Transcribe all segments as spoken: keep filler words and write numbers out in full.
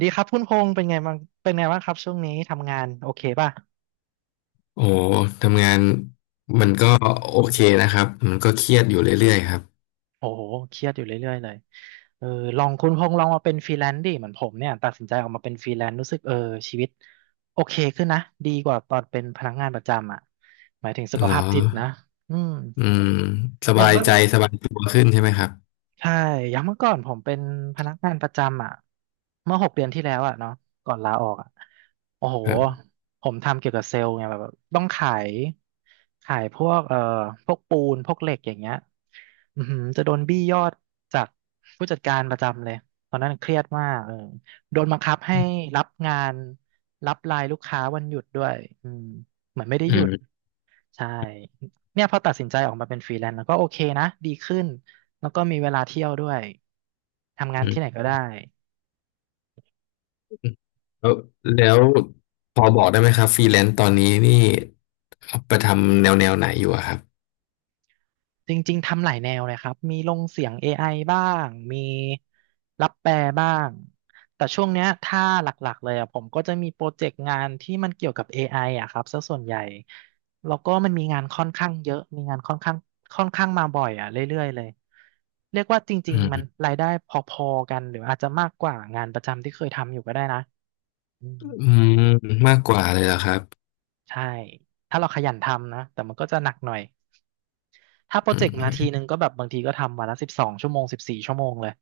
ดีครับคุณพงษ์เป็นไงบ้างเป็นไงบ้างครับช่วงนี้ทำงานโอเคป่ะโอ้ทำงานมันก็โอเคนะครับมันก็เครียดอยู่เรื่อยๆครับโอ้โหเครียดอยู่เรื่อยๆเลยเออลองคุณพงษ์ลองมาเป็นฟรีแลนซ์ดิเหมือนผมเนี่ยตัดสินใจออกมาเป็นฟรีแลนซ์รู้สึกเออชีวิตโอเคขึ้นนะดีกว่าตอนเป็นพนักงานประจำอ่ะหมายถึงสุขเหรภาอพจิตนะอืมอืมสอย บายใจสบายตัวขึ้นใช่ไหมครับใช่อย่างเมื่อก่อนผมเป็นพนักงานประจำอ่ะเมื่อหกเดือนที่แล้วอ่ะเนาะก่อนลาออกอ่ะโอ้โหครับผมทำเกี่ยวกับเซลล์ไงแบบแบบต้องขายขายพวกเอ่อพวกปูนพวกเหล็กอย่างเงี้ยอือหือจะโดนบี้ยอดจากผู้จัดการประจำเลยตอนนั้นเครียดมากเออโดนบังคับให้อืมรับงานรับไลน์ลูกค้าวันหยุดด้วยอืมเหมือนไม่ได้หยุด ใช่เนี่ยพอตัดสินใจออกมาเป็นฟรีแลนซ์แล้วก็โอเคนะดีขึ้นแล้วก็มีเวลาเที่ยวด้วยทำงานอืที่ไหนมก็ได้แล้วแล้วพอบอกได้ไหมครับฟรีแลนซ์ตอนนี้นี่เอาไปทำแนวแนวไหนอยู่อะครับจริงๆทำหลายแนวเลยครับมีลงเสียง เอ ไอ บ้างมีรับแปลบ้างแต่ช่วงเนี้ยถ้าหลักๆเลยอ่ะผมก็จะมีโปรเจกต์งานที่มันเกี่ยวกับ เอ ไอ อไออ่ะครับซะส่วนใหญ่แล้วก็มันมีงานค่อนข้างเยอะมีงานค่อนข้างค่อนข้างมาบ่อยอ่ะเรื่อยๆเลยเรียกว่าจอืริงๆมันมรายได้พอๆกันหรืออาจจะมากกว่างานประจำที่เคยทำอยู่ก็ได้นะ อืมอืมมากกว่าเลยเหรอครับใช่ ถ้าเราขยันทำนะ แต่มันก็จะหนักหน่อย ถ้าโปรอืเจกต์มาทีมนึงก็แบบบางทีก็ทำวันละสิบสองชั่วโมงสิบสี่ชั่วโมงเลย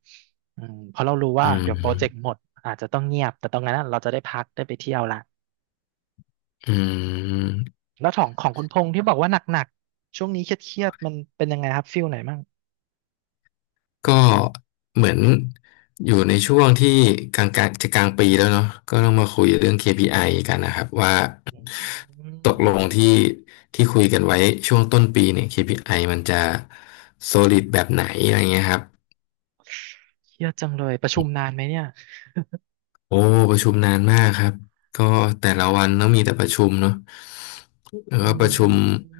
อืมเพราะเรารู้อืว่าเดี๋ยมวโปรเจกต์หมดอาจจะต้องเงียบ แต่ตรงนั้นน่ะเราจะได้พักได้ไปเที่ยวละ อืม แล้วของของคุณพงษ์ที่บอกว่าหนักๆ ช่วงนี้เครียดๆ มันเป็นยังไงครับฟิลไหนมั่งก็เหมือนอยู่ในช่วงที่กลางกลางจะกลางปีแล้วเนาะก็ต้องมาคุยเรื่อง เค พี ไอ กันนะครับว่าอืตกลงมที่ที่คุยกันไว้ช่วงต้นปีเนี่ย เค พี ไอ มันจะ solid แบบไหนอะไรเงี้ยครับเครียดจังเลยประชุมนานไหมเนี่ยโอ้ประชุมนานมากครับก็แต่ละวันต้องมีแต่ประชุมเนาะแล้วอืก็ประชุมม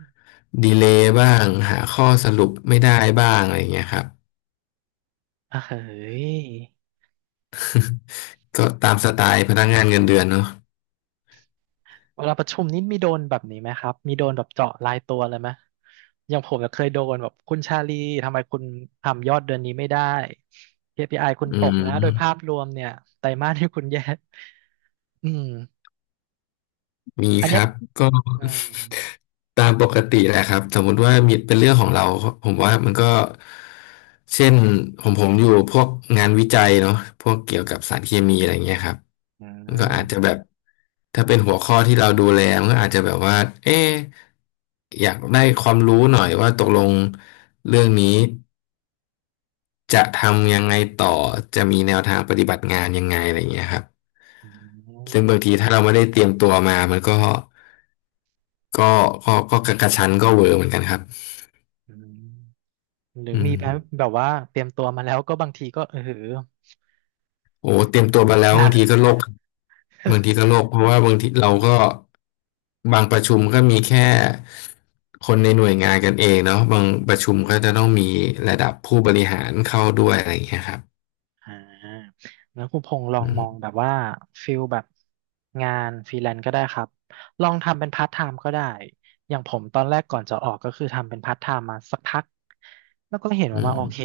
ดีเลย์บ้างหาข้อสรุปไม่ได้บ้างอะไรเงี้ยครับอ่ะเฮ้ย ก็ตามสไตล์พนักงานเงินเดือนเนาะเวลาประชุมนี่มีโดนแบบนี้ไหมครับ มีโดนแบบเจาะรายตัวเลยไหมอย่างผมเนี่ยเคยโดนแบบคุณชาลีทำไมคุณทำยอดเดือนนี้ไม่ได้เคพี p i คุณอืตกนะโดยภาม พรวมเนี่ยไตรมาสที่คุณแย่อืมมีอันคเนี้ยรับก็อืมตามปกติแหละครับสมมุติว่ามีเป็นเรื่องของเราผมว่ามันก็เช่นผมผมอยู่พวกงานวิจัยเนาะพวกเกี่ยวกับสารเคมีอะไรเงี้ยครับอืมันก็อาจจะแบมบถ้าเป็นหัวข้อที่เราดูแลมันก็อาจจะแบบว่าเอ๊ะอยากได้ความรู้หน่อยว่าตกลงเรื่องนี้จะทำยังไงต่อจะมีแนวทางปฏิบัติงานยังไงอะไรเงี้ยครับอืซึ่งมบางทีถ้าเราไม่ได้เตรียมตัวมามันก็ ก็ก็ก็กระชั้นก็เวอร์เหมือนกันครับอืมหรืออืมมีแบบแบบว่าเตรียมตัวมาแล้วก็บางทีก็เออโอ้เตรียมตัวมาแล้วหนับาก งทีก็โลกบางทีก็โลกเพราะว่าบางทีเราก็บางประชุมก็มีแค่คนในหน่วยงานกันเองเนาะบางประชุมก็จะต้องมีระดับผู้บริหารเข้าด้วยอะไรอย่างเงี้ยครับอ่าแล้วคุณพงษ์ลออืงมองมแบบว่าฟิลแบบงานฟรีแลนซ์ก็ได้ครับลองทำเป็นพาร์ทไทม์ก็ได้อย่างผมตอนแรกก่อนจะออกก็คือทำเป็นพาร์ทไทม์มาสักพักแล้วก็เห็นอืว่ามาโอเคม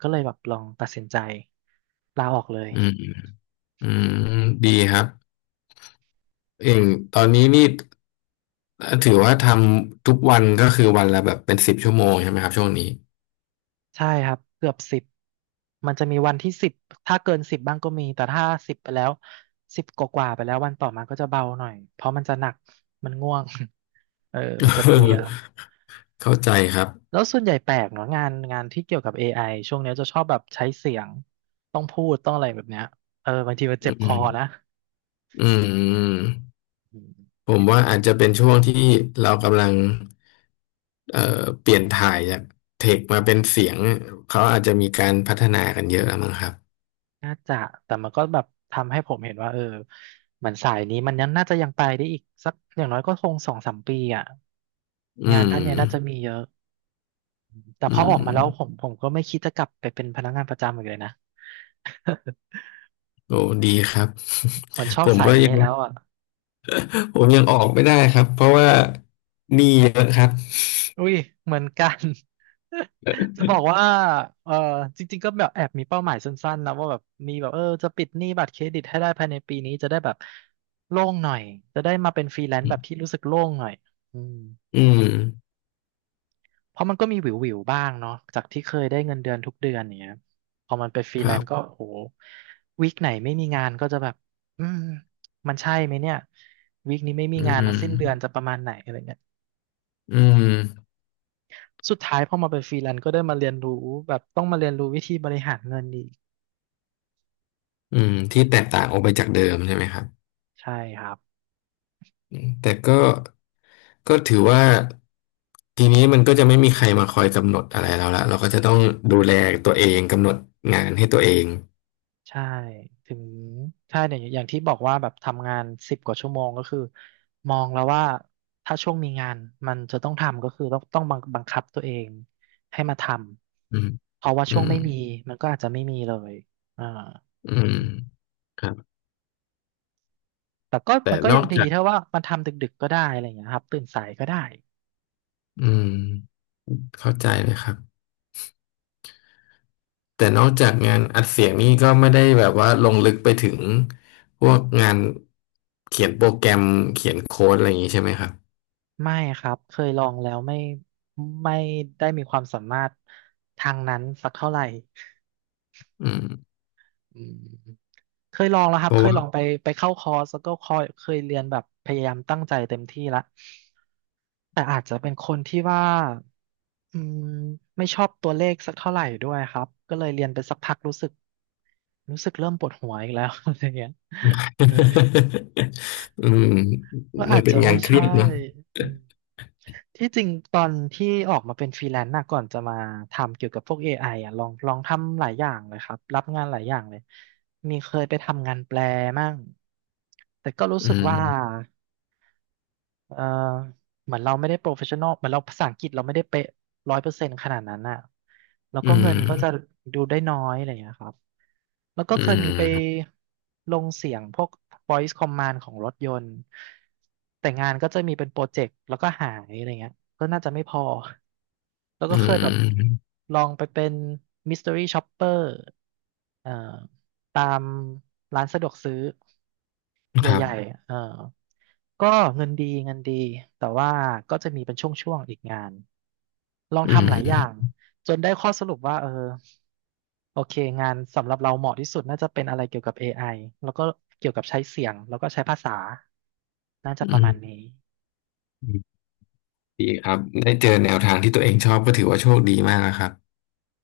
ก็เลยแบบลองตัดสินใจลาออกเลย อืมอืมดีครับเองตอนนี้นี่ถือว่าทำทุกวันก็คือวันละแบบเป็นสิบชั่วโมงใช่ไหมครับช่วงนี้ ใช่ครับเกือบสิบมันจะมีวันที่สิบถ้าเกินสิบบ้างก็มีแต่ถ้าสิบไปแล้วสิบกว่าๆไปแล้ววันต่อมาก็จะเบาหน่อย เพราะมันจะหนัก มันง่วง เออมันจะเพลีย เข้าใจครับแล้วส่วนใหญ่แปลกเนาะงานงานที่เกี่ยวกับ เอ ไอ ช่วงเนี้ยจะชอบแบบใช้เสียงต้องพูดต้องอะไรแบบเนี้ยเออบางทีมันเจ็อืบคอม นะอืมอืมผมว่าอาจจะเป็นช่วงที่เรากำลังเอ่อเปลี่ยนถ่ายจากเทคมาเป็นเสียงเขาอาจจะมีการพัฒนากันเยอะแล้วมั้งครับน่าจะแต่มันก็แบบทำให้ผมเห็นว่าเออเหมือนสายนี้มันยังน่าจะยังไปได้อีกสักอย่างน้อยก็คงสองสามปีอ่ะอืงามนด้านเนี้ยน่าจะมีเยอะแต่พอือออกมามแล้วผมผมก็ไม่คิดจะกลับไปเป็นพนักงานประจำอีกเลยนะโอ้ดีครับ เหมือนช อผบมสายก็นี้ยัง แล้วอ่ะ ผมยังออกไม่ได้ครับเพราะว่าหนี้เยอะครับอุ้ยเหมือนกัน จะบอกว่าเออจริงๆก็แบบแอบมีเป้าหมายสั้นๆนะว่าแบบมีแบบเออจะปิดหนี้บัตรเครดิตให้ได้ภายในปีนี้จะได้แบบโล่งหน่อยจะได้มาเป็นฟรีแลนซ์แบบที่รู้สึกโล่งหน่อยอืมอืมเพราะมันก็มีหวิวๆบ้างเนาะจากที่เคยได้เงินเดือนทุกเดือนอย่างเงี้ยพอมันเป็นฟรีคแลรันซ์ก็บโอ้โหวีคไหนไม่มีงานก็จะแบบอืมมันใช่ไหมเนี่ยวีคนี้ไม่มีอืงานแล้วมสิ้นเดือนจะประมาณไหนอะไรเงี้ย อืมสุดท้ายพอมาเป็นฟรีแลนซ์ก็ได้มาเรียนรู้แบบต้องมาเรียนรู้วิธีบริหารเงินอีกอืมที่แตกต่างออกไปจากเดิมใช่ไหมครับใช่ครับแต่ก็ ก็ถือว่าทีนี้มันก็จะไม่มีใครมาคอยกำหนดอะไรแล้วละเราก็จะต้องดูแลตัวเองกำหนดงานให้ตัวเองใช่ถึงใช่เนี่ยอย่างที่บอกว่าแบบทำงานสิบกว่าชั่วโมงก็คือมองแล้วว่าถ้าช่วงมีงานมันจะต้องทำก็คือต้องต้องบังบังคับตัวเองให้มาทอืมำเพราะว่าอืช่วงมไม่มีมันก็อาจจะไม่มีเลยอ่าอืมครับแต่ก็แต่มันก็นยัองกดีจากถ้าว่ามันทำดึกๆก็ได้อะไรอย่างเงี้ยครับตื่นสายก็ได้ อืมเข้าใจเลยครับแต่นอกจากงานอัดเสียงนี่ก็ไม่ได้แบบว่าลงลึกไปถึงพวกงานเขียนโปรแกรมเขียนโค้ดอะไรอย่างนี้ใช่ไหมครับไม่ครับเคยลองแล้วไม่ไม่ได้มีความสามารถทางนั้นสักเท่าไหร่อืมอืมเคยลองแล้วครัเพบเคราะยว่า ลองไปไปเข้าคอร์สแล้วก็คอยเคยเรียนแบบพยายามตั้งใจเต็มที่ละแต่อาจจะเป็นคนที่ว่าอืมไม่ชอบตัวเลขสักเท่าไหร่ด้วยครับก็เลยเรียนไปสักพักรู้สึกรู้สึกเริ่มปวดหัวอีกแล้ว อะไรเงี้ยเออ อืมก็มัอานจเป็จะนงาไม่นเครีใช่ยดเนอะอืมที่จริงตอนที่ออกมาเป็นฟรีแลนซ์นะก่อนจะมาทำเกี่ยวกับพวก เอ ไอ อไออ่ะลองลองทำหลายอย่างเลยครับรับงานหลายอย่างเลยมีเคยไปทำงานแปลมั่งแต่ก็รู้อืสึกว่า มเออเหมือนเราไม่ได้โปรเฟชชั่นอลเหมือนเราภาษาอังกฤษเราไม่ได้เป๊ะร้อยเปอร์เซ็นต์ขนาดนั้นอ่ะแล้วก็อืเงินก็จะมดูได้น้อยอะไรอย่างเงี้ยครับแล้วก็อืเคยมีไปม ลงเสียงพวก voice command ของรถยนต์ แต่งานก็จะมีเป็นโปรเจกต์แล้วก็หายอะไรเงี้ยก็น่าจะไม่พอ แล้วอืก็เคยแบบมลองไปเป็น mystery shopper เอ่อตามร้านสะดวกซื้อ ครัใหบญ่ๆเออก็เงินดีเงินดี แต่ว่าก็จะมีเป็นช่วงๆอีกงาน ลองอืทำหมลายอย่างจนได้ข้อสรุปว่าเออโอเค งานสำหรับเราเหมาะที่สุดน่าจะเป็นอะไรเกี่ยวกับ เอ ไอ แล้วก็เกี่ยวกับใช้เสียงแล้วก็ใช้ภาษา น่าจะอืประมาณมนี้ดีครับได้เจอแนวทางที่ตัวเองชอบก็ถือว่าโชคดีมากนะครับ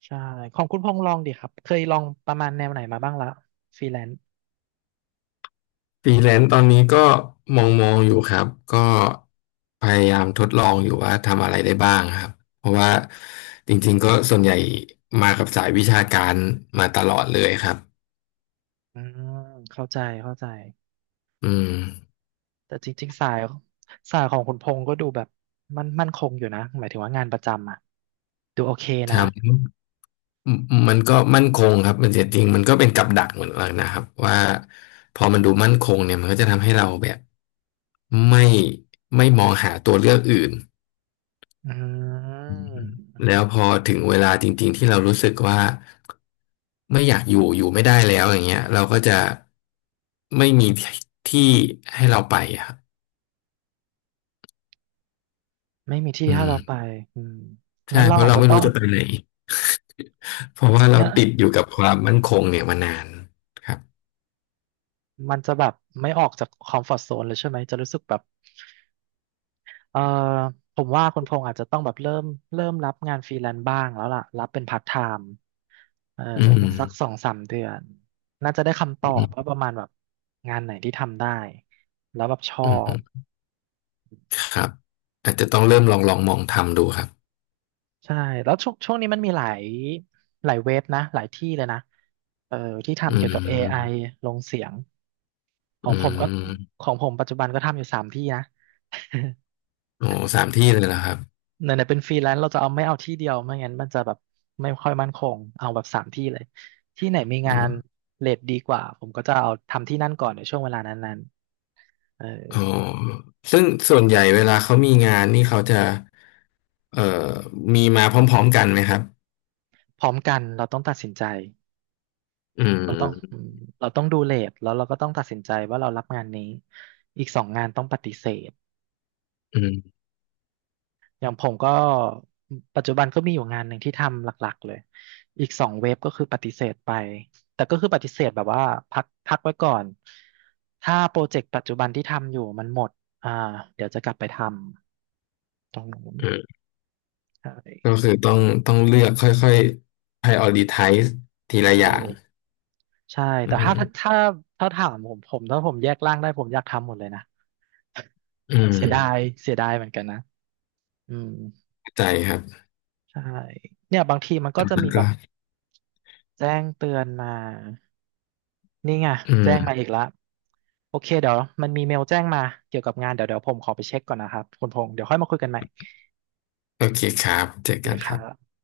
ใช่ของคุณพงษ์ลองดิครับ เคยลองประมาณแนวไหนมาบ้างละฟรีแลนซ์ฟรีแลนซ์ตอนนี้ก็มองมองอยู่ครับก็พยายามทดลองอยู่ว่าทำอะไรได้บ้างครับเพราะว่าจริงๆก็ส่วนใหญ่มากับสายวิชาการมาตลอดเลยครับอืมเข้าใจเข้าใจ อืมแต่จริงๆ สายสายของคุณพงษ์ก็ดูแบบมันมั่นคงอยู่นะหมายถึงว่างานประจำอ่ะดูโอเคทนะำ อืมอืมมันก็มั่นคงครับมันเสียจริงมันก็เป็นกับดักเหมือนกันนะครับว่าพอมันดูมั่นคงเนี่ยมันก็จะทำให้เราแบบไม่ไม่มองหาตัวเลือกอื่นอือืมแล้มวพอถึงเวลาจริงๆที่เรารู้สึกว่าไม่อยากอยู่อยู่ไม่ได้แล้วอย่างเงี้ยเราก็จะไม่มีที่ให้เราไปอะครับไม่มีที่อืให้มเราไปอืมใช่งั้นเราเพราะอาจเราจะไม่ต้อรู้งจะไปไหน เพราะว่าเรางั้นติดอยู่กับความมั่นคงเนี่ยมานานครับมันจะแบบไม่ออกจากคอมฟอร์ z โซนเลยใช่ไหมจะรู้สึกแบบเออผมว่าคุณพงษ์อาจจะต้องแบบเริ่มเริ่มรับงานฟรีแลนซ์บ้างแล้วล่ะรับเป็นพาร์ทไทม์เอออืมสักสองสามเดือนน่าจะได้คำตอือบว่ามประมาณแบบงานไหนที่ทำได้แล้วแบบชออืบ ม ครับอาจจะต้องเริ่มลองลองมองทำดูครับใช่แล้วช่วงช่วงนี้มันมีหลายหลายเว็บนะหลายที่เลยนะเออที่อืทำเกี่ยวกับ เอ ไอ มลงเสียงขออืงผมก็มของผมปัจจุบันก็ทำอยู่สามที่นะ โอ้สามที่เลยนะครับไหนๆเป็นฟรีแลนซ์เราจะเอาไม่เอาที่เดียวไม่งั้นมันจะแบบไม่ค่อยมั่นคงเอาแบบสามที่เลยที่ไหนมีอืงานมเรทดีกว่าผมก็จะเอาทำที่นั่นก่อนในช่วงเวลานั้นๆเอออ๋อซึ่งส่วนใหญ่เวลาเขามีงานนี่เขาจะเอ่อมีมาพร้อมๆกันไหมครับพร้อมกันเราต้องตัดสินใจอืเราต้องอืมมเราต้องดูเรทแล้วเราก็ต้องตัดสินใจว่าเรารับงานนี้อีกสองงานต้องปฏิเสธ อืมอย่างผมก็ปัจจุบันก็มีอยู่งานหนึ่งที่ทำหลักๆเลยอีกสองเว็บก็คือปฏิเสธไปแต่ก็คือปฏิเสธแบบว่าพักพักไว้ก่อนถ้าโปรเจกต์ปัจจุบันที่ทำอยู่มันหมดอ่าเดี๋ยวจะกลับไปทำตรงนู้นอืมใชก็่คือต้องต้องเลือกค่อยๆ prioritize ทีละถูอย่างกใช่อืแต่ถ้ามถ้าถ้าถามผมผมถ้าผมแยกร่างได้ผมอยากทำหมดเลยนะอืมเสียดายเสียดายเหมือนกันนะอืมเข้าใจครับใช่เนี่ยบางทีมันก็จะแล้มีวแบก็บแจ้งเตือนมา นี่ไงอืแจ้งมาอีมกแล้วโอเคเดี๋ยวมันมีเมลแจ้งมาเกี่ยวกับงานเดี๋ยวเดี๋ยวผมขอไปเช็คก่อนนะครับคุณพงษ์เดี๋ยวค่อยมาคุยกันใหม่โอเคครับเจโออเคกันคครัรับบ